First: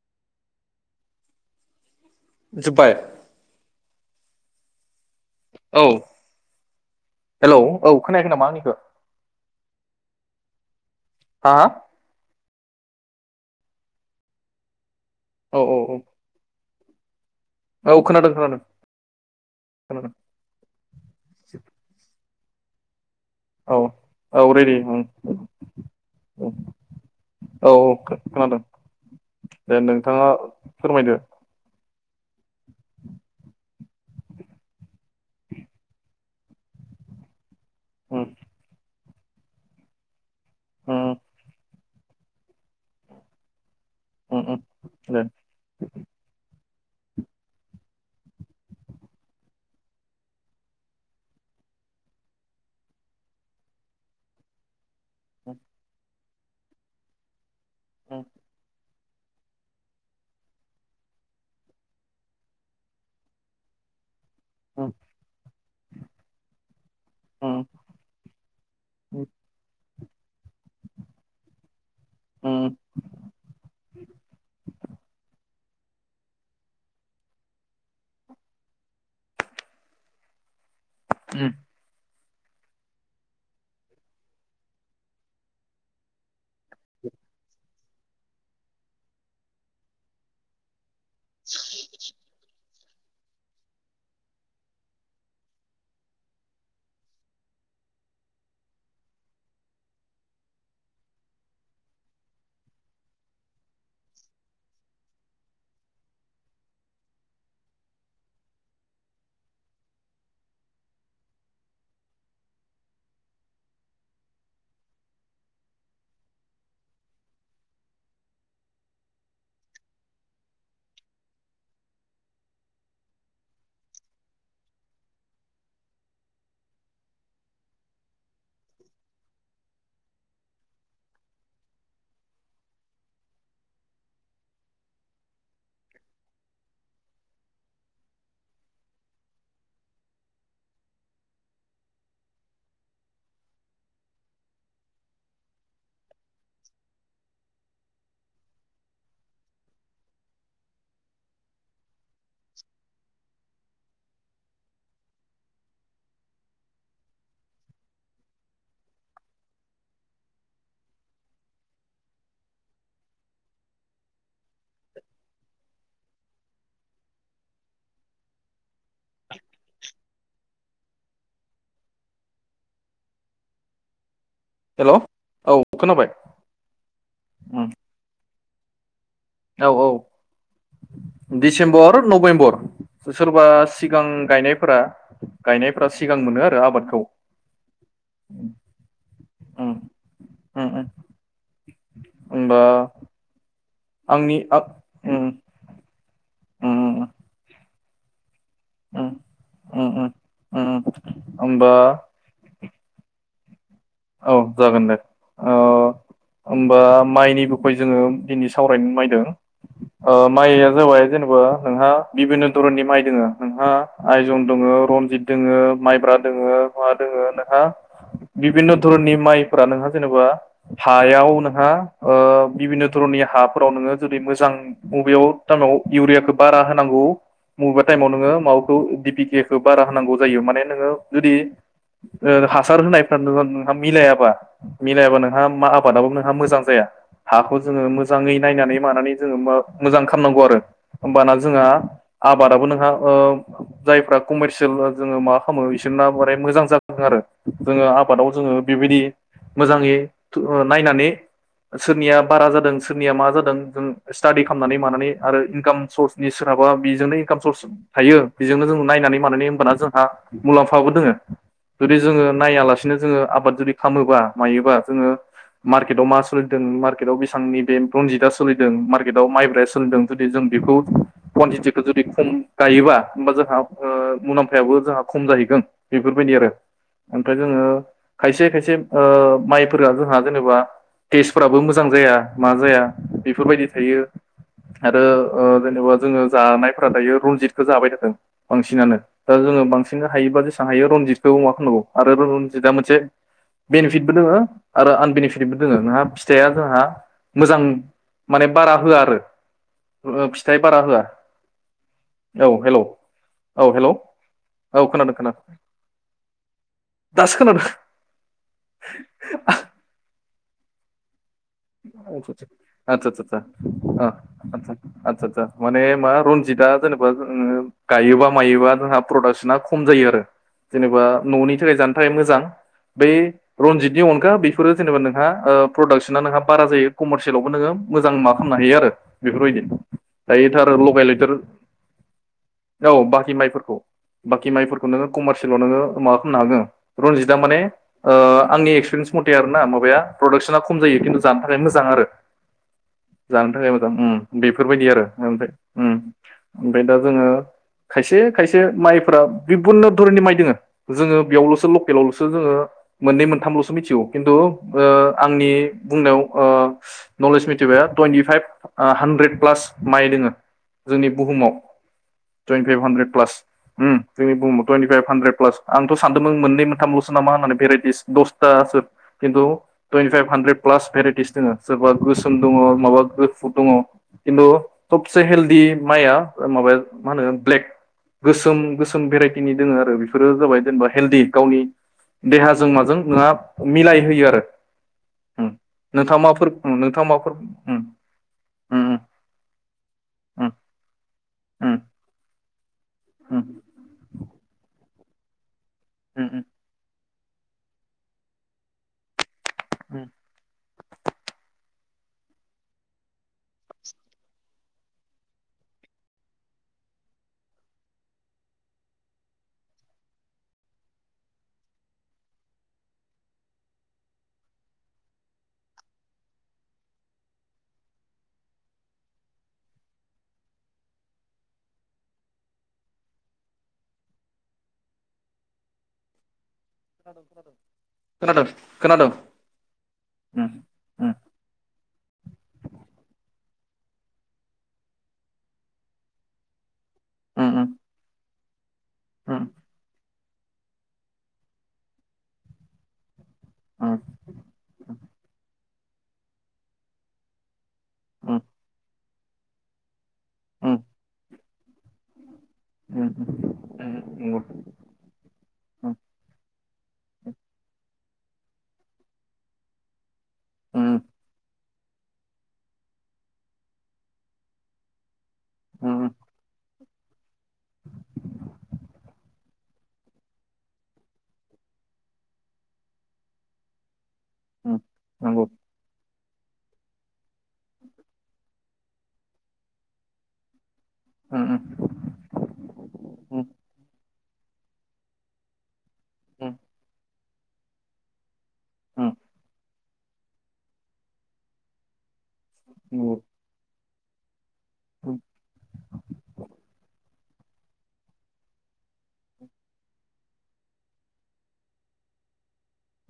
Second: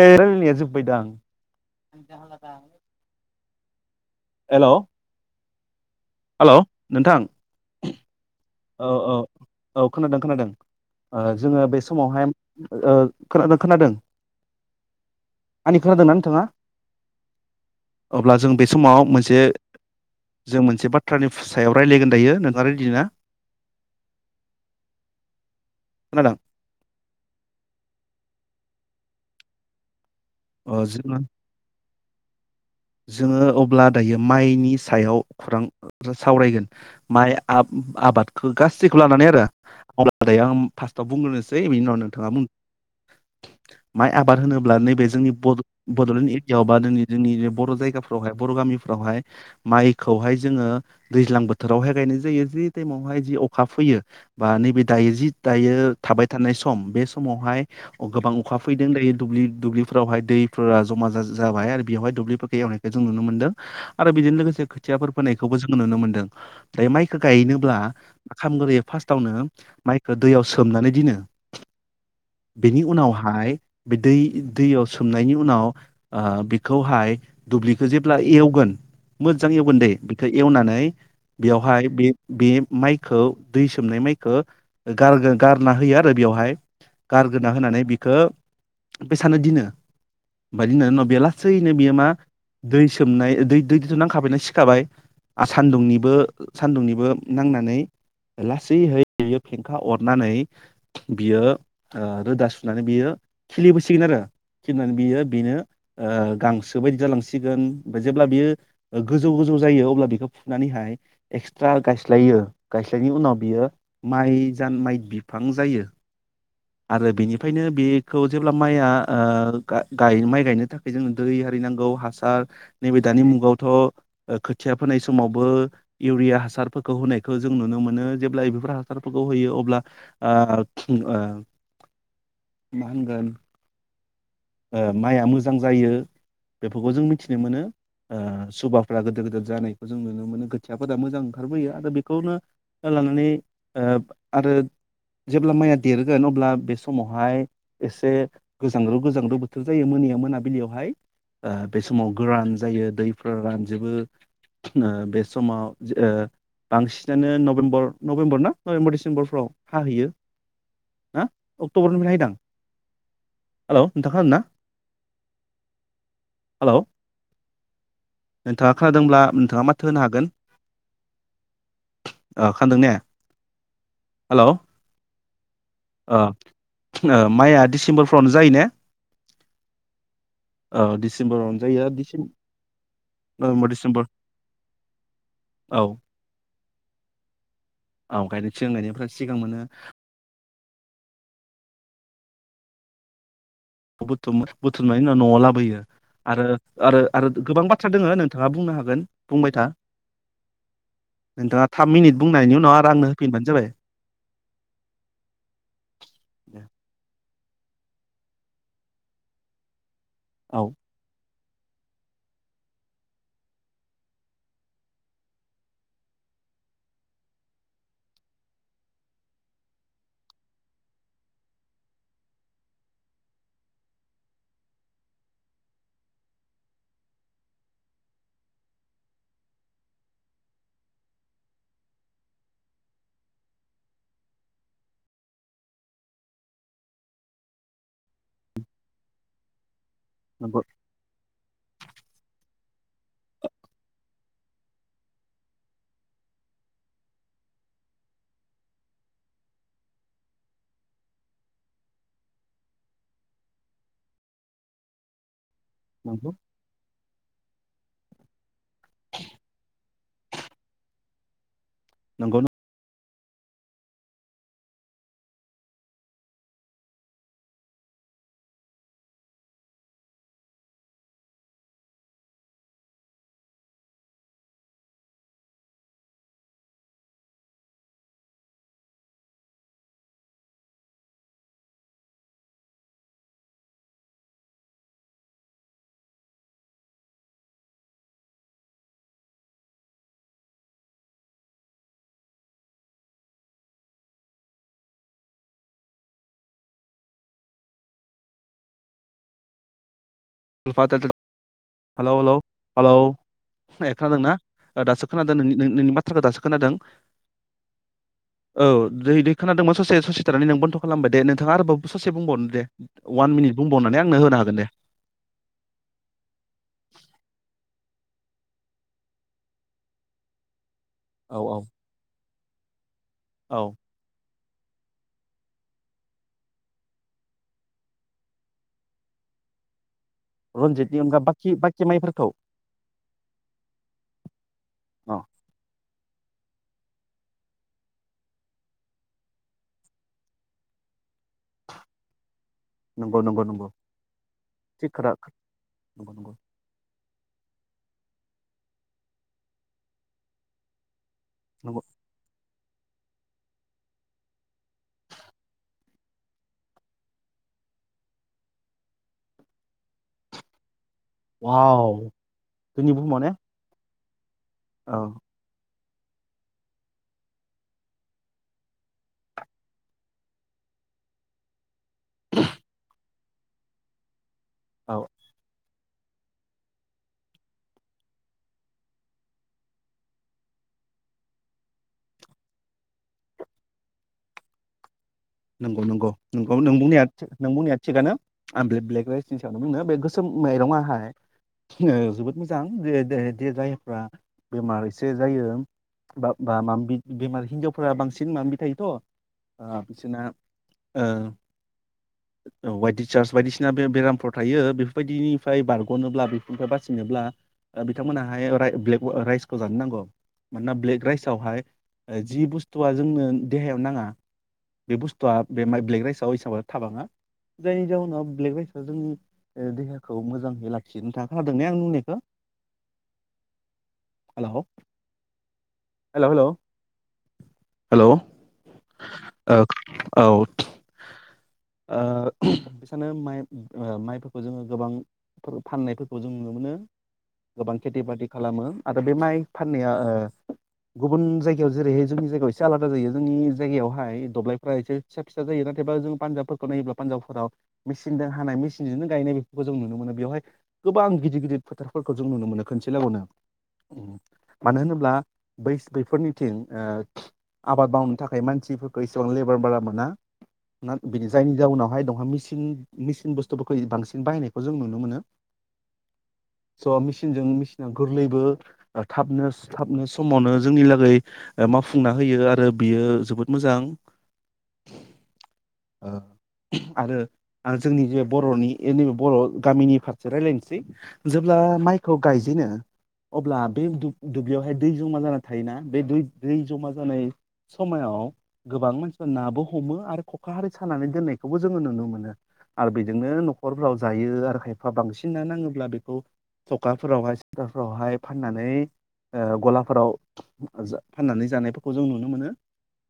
ए रायलनाया जोबबायदां [unintelligible] जोब्बाय हेल' औ हेल' नोंथां हेल' औ खोनाखै नामा? आंनिखौ औ -औ -औ खोनादों -खोनादों हा जोङो बे समावहाय ओ खोनादों - खोनादों औ औ आंनि खोनादोंना नोंथाङा? औ खोनादों अब्ला जों खोनादों बे समाव मोनसे खोनादों जों मोनसे बाथ्रानि सायाव रायलायगोन दायो नों ओरिदि ना? औ - औ रेडि बुं खोनादों औ खोनादों। दे नो नोंथाङा अ जोङो फोरमायदो। जोङो अब्ला दायो माइनि सायाव खुरां सावरायगोन माइ आब उम आबादखौ गासै लानानै आरो - आरो दायो आं फार्स्टआव उम बुंग्रोनोसै एनिउनावनो थाङाबुं माइ आबाद उम उम होनोब्ला नैबे दे जोंनि बड बड'लेण्ड एरियाव बा दिनै - दिनै ए बर' जायगाफ्रावहाय बर' गामिफ्रावहाय माइखौहाय जोङो दैज्लां बोथोरावहाय गायनाय जायो ।जिने तेने जि अखा फैयो बा नैबे दायो जि उम दायो थाबाय थानाय सम बे समावहाय उम गोबां अखा फैदों दायो दु दुब्लिफोरावहाय दैफोरा जमा जा जाबाय आरो बेयावहाय दुब्लि एवनायखौ जों नुनो मोनदों आरो बिदों लोगोसे उम खोथियाफोर फोनायखौबो जों नुनो मोनदों फाय मायखौ उम गायनोब्ला खामगोयो फार्चतावनो माय दैयाव सोमनानै दिनो। उम बेनि उनावहाय बे दै दैयाव सोमनायनि उनाव ओ बिखौहाय दुब्लिखौ जेब्ला एवगोन मोजां एवगोन दै बेखौ एवनानै नै उम बेयावहाय बे बे माइखौ दै सोमनाय माइखौ गार-गारना होयो आरो बेवहाय गारगोना होनानै बेखौ बेसानो दिनो ओमफाय दिननायनि उनाव बेलासैनो बियो मा दै सोमनाय दै दैथ' नांखाबायना सिखाबाय आरो सान्दुंनिबो - सान्दुंनिबो नांनानै लासैहै बियो फेंखा अरनानै बियो ओ रोदा सुनानै बियो खिलिबोसिगोन आरो खिलिनानै बियो बेनो ओ गांसो बायदि जालांसिगोन सिगोन जेब्ला बियो गोजौ - गोजौ जायो अब्ला बेखौ फुनानैहाय एक्सट्रा गायसलायो गायसलायनाय उनाव बियो माय जा माय बिफां जायो आरो बेनिफ्रायनो बेखौ जेब्ला माया ओ गाय माय गायनो थाखाय जों दै हारि नांगौ हास ओ नैबे दानि मुगावथ' खोथिया फोनाय समावबो इउरिया हासारफोरखौ होनायखौ जों नुनो मोनो जेब्ला बेफोर हासारफोरखौ होयो अब्ला आ माहोनगोन ओ माइआ मोजां जायो बेफोरखौ जों मिथिनो मोनो ओ सुबाफ्रा गोदोर गोदोर जानायखौ जों नुनो मोनो खोथियाफोरा मोजां ओंखारबोयो आरो बेखौनो लानानै ओ आरो जेब्ला माइया देरगोन अब्ला बे समावहाय एसे गोजांग्रु गोजांग्रु बोथोर जायो मोनायाव मोनाबिलियावहाय ओ बे समाव गोरान जायो दैफोर रानजोबो बे समाव ओ बांसिनानो नभेम्बर - नभेम्बर ना नभेम्बर डिसेम्बरफ्राव हाहैयो ओ अक्ट'बरनिफ्राय हायोदां हेल' नोंथांआ खोनादों ना? हेलौ नोंथाङा खोनादोंब्ला नोंथाङा माथो होनो हागोन? खोनादों ने? हेल'ओह हेलौ औ खोनाबाय ओ माइया उम दिसेम्बर जायो ने? औ औ। डिसेम्बरावनो जायो दिसेम्बर डिसेम नभेम्बर। सोरबा नभेम्बर सिगां डिसेम्बर गायनायफोरा़ - औ गायनायफोरा सिगां मोनो आरो आबाद औ। औ गायनोसैग आ गायनायफ्रा सिगां मोनो उम उम होनबा बुथुम-बुथुमनायनि उनाव न'आव लाबोयो आरो आरो उम आरो गोबां बाथ सोर दोङोनो नोंथाङा बुंनो हागोन उम बुंबाय था। उम उम उम नोंथाङा होमबा थाम मिनिट बुंनायनि उनाव आरो आंनो होफिनबानो जाबाय। औ जागोन दे औ होमबा माइनि बै जोङो दिनै सावरायनो मायदों ओह औ माइया जाबाय जेनेबा नोंहा बिभिन्न' धरननि माइ दोङो नोंहा आयजन दोङो रनजित दोङो माइब्रा दोङो मा दोङो नोंहा बिभिन्न' धरननि माइफोरा नोंहा जेनेबा हायाव नोंहा ओह बिभिन्न' धरननि हाफोराव नोङो जुदि मोजां बबेयाव टामाव इउरियाखौ बारा होनांगौ मबेबा टाइमाव नोङो माबाखौ डि पि के खौ बारा होनांगौ जायो माने नोङो जुदि ओह हासार होनायफा हा मिलायाबा मिलायाबा नोंहा मा आबादाबो नोंहा मोजां जाया । हाखौ जोङो मोजाङै नायनानै मानानै जोङो मा मोजां खालामनांगौ आरो नंगौ होमबाना जोंहा आबादाबो नों फ्रा ओह जायफोरा कमारसियेल जोङो माबा खालामो बिसोरना बारे मोजां जाखांङो आरो जोङो आबादाव जोङो बेबायदि मोजाङै ओह नायनानै सोरनिया बारा जादों सोरनिया मा जादों जों स्टाडि खालामनानै मानानै आरो इनकाम नंगौ सर्सनि सोरहाबा बेजोंनो इनकाम सर्स थायो बेजोंनो जों नायनानै मानानै होनोमबाना जोंहा मुलाम्फाबो दोङो । जुदि जोङो नंगौ नायालासिनो जोङो आबाद जुदि खामोबा मायोबा जोङो मार्केटआव मा सोलिदों मार्केटआव बेबांनि बे रनजितआ सोलिदों मार्केटआव माइब्राया सोलिदों जुदि जों बेखौ कुवानटिटिखौ जुदि खम गायोबा हबा जोंहा ओह मुलाम्फायाबो जोंहा खम जाहैगोन बेफोरबायदि आरो ओमफ्राय जोङो खायसे खायसे ओह माइफोरा जोंहा जेनेबा टेस्टफ्राबो मोजां जाया मा जाया बेफोरबायदि थायो आरो ओह जेनेबा जोङो जानायफोरा दायो रनजितखौजाबाय थाथों बांसिनानो दा जोङो बांसिन हायोबा जेसेबां हायो रनजितखौ मा खालामनांगौ आरो रनजितआ मोनसे बेनिफिटबो दोङो आरो आनबेनिफिटबो दोङो नोंहा फिथाइया जोंहा मोजां माने बारा होआ आरो ओ फिथाइ बारा होआ बादद हालौ हालौ औ हेलौ हालौ औ ए हेलौ खोनादोंना ओह दासो खोनादों नोंनि नोंनि माथ्राखौ दासो खोनादों दासो खोनादों औ दै दै खोनादोंमोन ससे सिथनानै नों बन्द' खालामबाय दे नों नोंथाङा आरोबाव ससे आदसा बुंबावनो दे आदसा अवान मिनिट बुंबावनानै आंनो होनो हागोन दे आतसा आतसा माने मा रनजितआ जेनेबा जोङो गायोबा मायोबा जोंहा प्रडाक्सना खम जायो आरो जेनेबा औ न'नि औ थाखाय जानो थाखाय मोजां बेै औ रनजितनि अनगा बि फोरो जेनबा नोंथांङा ओ प्रडाक्सना नोंहा बारा जायो कमारसियेलावबो नोङो मोजां मा खालामनो हायो आरो बेफोरबायदि दायोथार रनजितनि लगाय अनगा लेथर बाखि बाखि माइफोरखौ औ बाखि माइफोरखौ बाखि माइफोरखौ नोङो अ कमारसियेलाव नोङो मा खालामनो हागौ रनजितआ माने ओ आंनि एक्सपिरिन्स मथे आरोना माबाया प्रदाक्सना खम जायो खिन्थु जानो थाखाय मोजां आरो नंगौ नंगौ जानो नंगौ थाखाय मोजां ओम बेफोरबायदि थिग आरो खोथा ओमफ्राय ओम नंगौ नंगौ ओमफ्राय दा जोङो खायसे खायसे माइफोरा बिभनन धरननि माइ दोङो जोङो बेयावलसो नंगौ लकेलावलसो जोङो मोननै मोनथामलसो मिथिगौ खिन्थु ओ आंनि बुंनायाव ओ नलेज मिथिबाय टुइन्टि फाइभ हान्ड्रेद प्लास माइ दोङो जोंनि बुहुमाव वाव टुइन्टि फाइभ जोंनि हानद्रेद बुहुमाव ने प्लास ओम जोंनि भुहुमाव थुइथि औ पाइप हान्द्रेद फ्लास आंथ सानदोंमोन मोननै मोनथामलसो नामा होननानै भेरेसटिस दसथासो खिन्थु टुइनटिफाइभ हानद्रेद प्लास भेराइटिस दोङो सोरबा गोसोम दङ माबा गो फुट दंङ खिन्थु औ सबसे हेल्दि माइआ ओ माबाया मा होनो ब्लेक गोसोम गोसोम भेराइटिनि दङो आरो बेफोरो जाबाय जेनेबा हेलदि गावनि देहाजों माजों नोंहा मिलाय होयो आरो उम नोंगौ नोंगौ नोंथाङा माफोर नोंगौ नों बुंनाया नोंथाङा थिग माफोर नों बुंनाया उम थिगानो आ ब्लेक उम ब्लेकगै राइसनि सायाव बुंनो बे गोसोम उम माइरंआहाय उम जोबोद मोजां [unintelligible] दे दे उम दे जायफ्रा बेमार से जायो। बा उम बा मामबि बेमार हिनजावफोरा बांसिन मामबि थायोथ ओ उम बिसोरना ओ औ वाइट डिसार्स बायदिसिना बे बेरामफ्राव थायो बेफोर बायदिनिफ्राय बारगनोब्ला बेफोरनिफ्राय बासिनोब्ला ओ बिथांमोनाहाय राय ब्लेक राइसखौ जानो नांगौ मानोना ब्लेक राइसावहाय ओ जि बुस्थुआ जोंनो देहायाव नाङा। बे बुस्थुआ बे माइ ब्लेक राइसआव हिसाबाव थाबाङा जायनि जाउनाव ब्लेक राइसआ जोंनि ओ देहाखौ मोजाङै लाखिनो थाखाय खोनादों ने आं बुंनायखौ हेलौ हेलौ हेलौ। खोनादों खोनादों। औ औ उम उम ओ बिसानो माइ ओ माइफोरखौ जोङो गोबां फोर फाननायफोरखौ जों नुनो मोनो। गोबां खेथि बाथि खालामो। आरो बे माइ फाननाया ओ गुबुन जायगायाव जेरैहाय जोंनि जायगायाव एसे आलादा जायो। जोंनि जायगायावहाय [unintelligible] जायो नाथायबा जों पान्जाफोरखौ नायोब्ला पान्जाबफोराव मेसिनदो हानाय मेसिनजोंनो गायनाय बेफोरखौ जों नुनो मोनो। बेवहाय गोबां गिदिर गिदिर फोथारफोरखो जों नुनो मोनो खोनसे लागावनो मानो होनोब्ला बैस्क्रिफोरनिथिं ओ आबाद माव थाखाय मानसिफोर एसेबां लेबार बारा मोना। मा बिनि जायनि जाउनाव बेहाय दंहा मिसिन मिसिन बुस्थुफोरखौ बांसिन बाहायनायखौ जों नुनो मोनो। उम स' मेसिनजों मेसिना गोरलैबो थाबनो थाबनो समावनो जोंनि लागै मावफुंना होयो आरो बियो जोबोद मोजां। [inaudible] उम नंगौ। ओ आरो जोंनि जे बर'नि नैबे बर' गामिनि फारसे रायलायनोसै। सै जेब्ला माइखौ गायजेनो अब्ला बे दुब्लियावहाय दै जमा जाना थायोना। बे दै-दै जमा जानाय समायाव गोबां मानसिफोरना हमो आरो ख'खा हारि सानानै दोननायखौबो जोङो नुनो मोनो आरो बेजोंनो न'खरफ्राव जायो आरो खायफा बांसिन ना नाङोब्ला बेखौ थखाफोराव फोरावहाय फाननानै ओ गलाफोराव फाननानै जानायफोरखौ जों नुनो मोनो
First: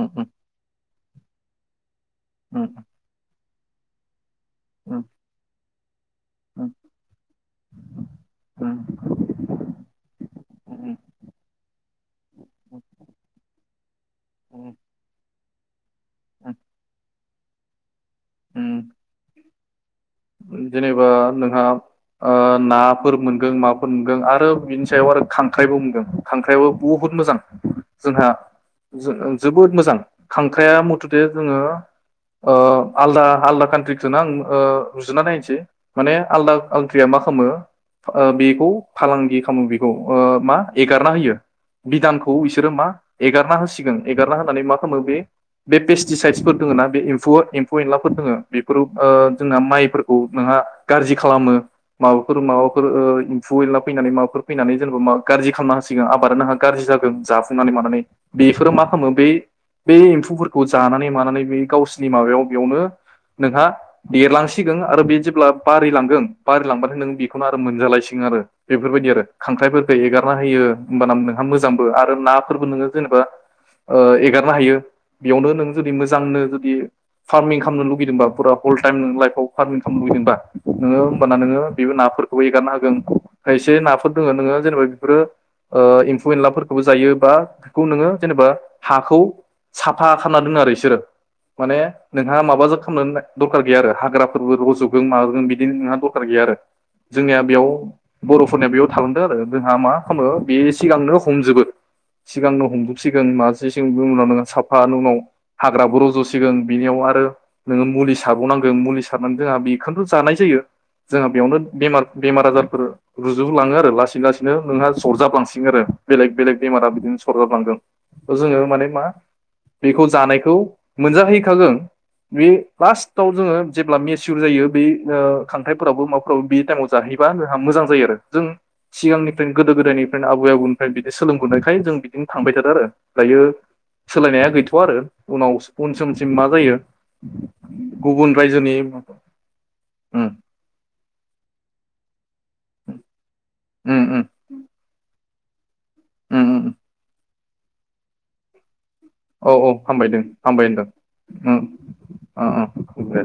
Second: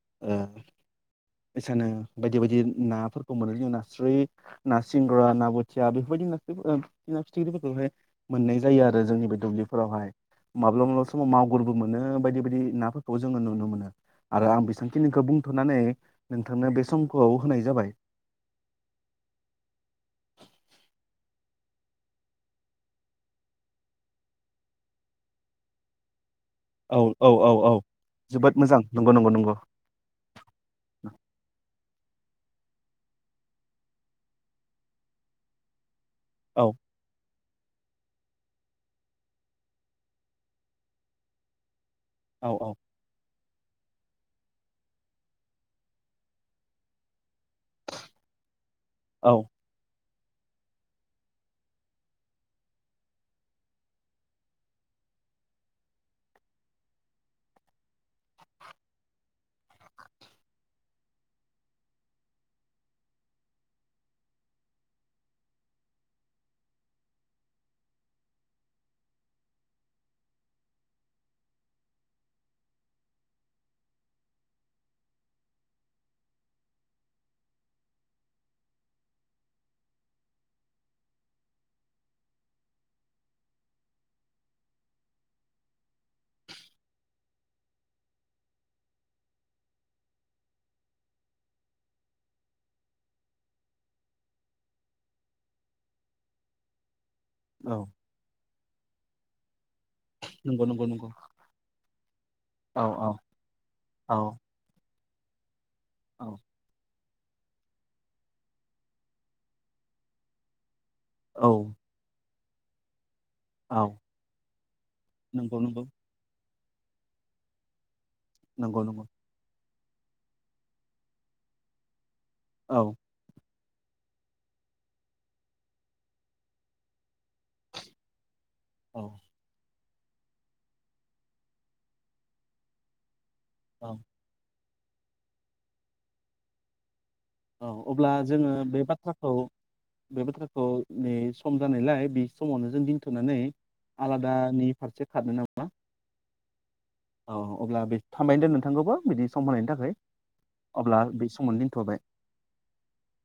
उम-उम एसानो बायदि बायदि नाफोर कुमल नारस्रि [unintelligible] [inaudible] ना सिंगोरा ना बो जा बेफोरायदि ना ओ ना फिथिख्रिफोरखौहाय मोननाय जायो आरो जोंनि बे दुब्लिफोरावहाय माब्लाबा माब्लाबा समाव मगुरबो मोनो बायदि बायदि नाफोरखौ जोङो नुनो मोनो आरो आं बे बुंथ'नानै नोंथांनो बे सम औ होनाय जाबाय। अम। जेनेबा नोंहा नाफोर मोनगोन माफोर मोनगोन आरो बिनि सायाव आरो खांख्राइबो मोनगोन। खांख्राइाबो औ बुहुद औ मोजां औ औ जोंहा जोबोद मोजां नंगौ नंगौ नंगौ जोबोद मोजां खांख्राइाया मथदे जोङो अ आलदा -आलदा कान्ट्रिसोन आं रुजुना नायनोसै माने आलदा औ कानत्तिआ मा खालामो बेखौ फालांगि खालामो बेखौ मा एगारना होयो। बिधानखौ औ बिसोरो औ मा एगार' -गारना होसिगोन एगारना होनानै मा खालामो बे पेस्टिसाइदसफोर दङ ना बे एम्फौ एम्फौ -एनलाफोर दोङो बेफोराव औ जोंना माइ फोरखौ नोंहा गारजि खालामो माबाफोर -माबाफोर अ एम्फौ - ऐनला फैनानै माबाफोर जेनेबा गाज्रि खालामना होसिगोन आबादा नोंहा गारजि जादों जाफूनानै मानानै बेफोरो मा खामो बे-बे एमबु फोरखौ जानानै मानानै बै गावसिनि माबायाव नोंहा देरलांसिगोन सिगोन आरो बे जेब्ला बारि लांगोन -बारि लांबानो नों बेखौनो आरो मोनजालायसिगोन आरो बेफोरबायदि आरो खांख्राइफोरखौ एगारना होयो होमबाना नोंहा मोजांबो आरो नाफोरबो नोङो जेनेबा एगारनो हायो बेयावनो नों जुदि मोजांनो जुदि फार्मिं खालामनो लुगैदोंबा फुरा हल टाइम नों लाइफआव फारमिन खालाम लुबैदोंबा नोङो होमबाना नोङो बे नाफोरखौबो एगारनो हागोन खायसे नाफोर दङो नोङो जेनेबा बेफोरो एम्फौ -एनलाफोरखौबो जायो बा बेखौ नोङो जेनेबा हाखौ साफा खालामना दोनो आरो बिसोरो माने नोंहा माबाजों खालामनानै दरखार गैया आरो हाग्रा फोरबो रज'गोन माबोगोन बिदिनो नोंहा दरखार गैया आरो। जोंनिया बेयाव नंगौ बर'फोरनिया बेयाव थालां खोनादों? जोंहा मा खालामो बे नंगौ नंगौ सिगांनो औ हमजोबो सिगांनो औ औ हमजोबसिगोन माग बिनि औ उनावों साफानि उनाव हाग्राबो औ रज'सिगोन बिनियाव आरो नोङो मुलि सारबाव नांगोन मुलि सारनानै जोंहा बेखौथ' जानाय जायो। जोंहा बेयावनो बेमार बेमार आजारफोर रुजुलाङो औ आरो लासै लासैनो नोंहा नंगौ सरजाबलांसिं आरो नंगौ बेलेग बेलेग बेमारा बिदिनो सरजाब लांदों। जोङो नंगौ माने मा नंगौ बेखौ जानायखौ मोनजाहैखागोन। बे औ लास्टाव जोङो जेब्ला मेचियर जायो बै ओ खांख्राइफोरावबो माबाफोराबो बे टाइमाव जाहैबा जोंहा मोजां जायो आरो जों औ सिगांनिफ्रायनो गोदो गोदायनि फ्रायनो आबै आबौनिफ्राय बिदि सोलोंबोनायखाय जों बिदिनो थांबाय थादो आरो दायो औ सोलायनाया गै थ'आ आरो उनाव उन समसिम मा जायो औ अब्ला गुबुन जों जोङो रायजोनि बे उम बाथ्राखौ बे उम बाथ्राखौ नै सम जानायलाय बि समावनो जों दिनथ'नानै उम आलादानि फारसे खारनो नां [unintelligible] उम उम औ अब्ला बे थामबायनो दे नोंथांखोबो। औ औ हामबायदों हामबाय होनदों बे समावनो दोनथ'बाय उम उम दे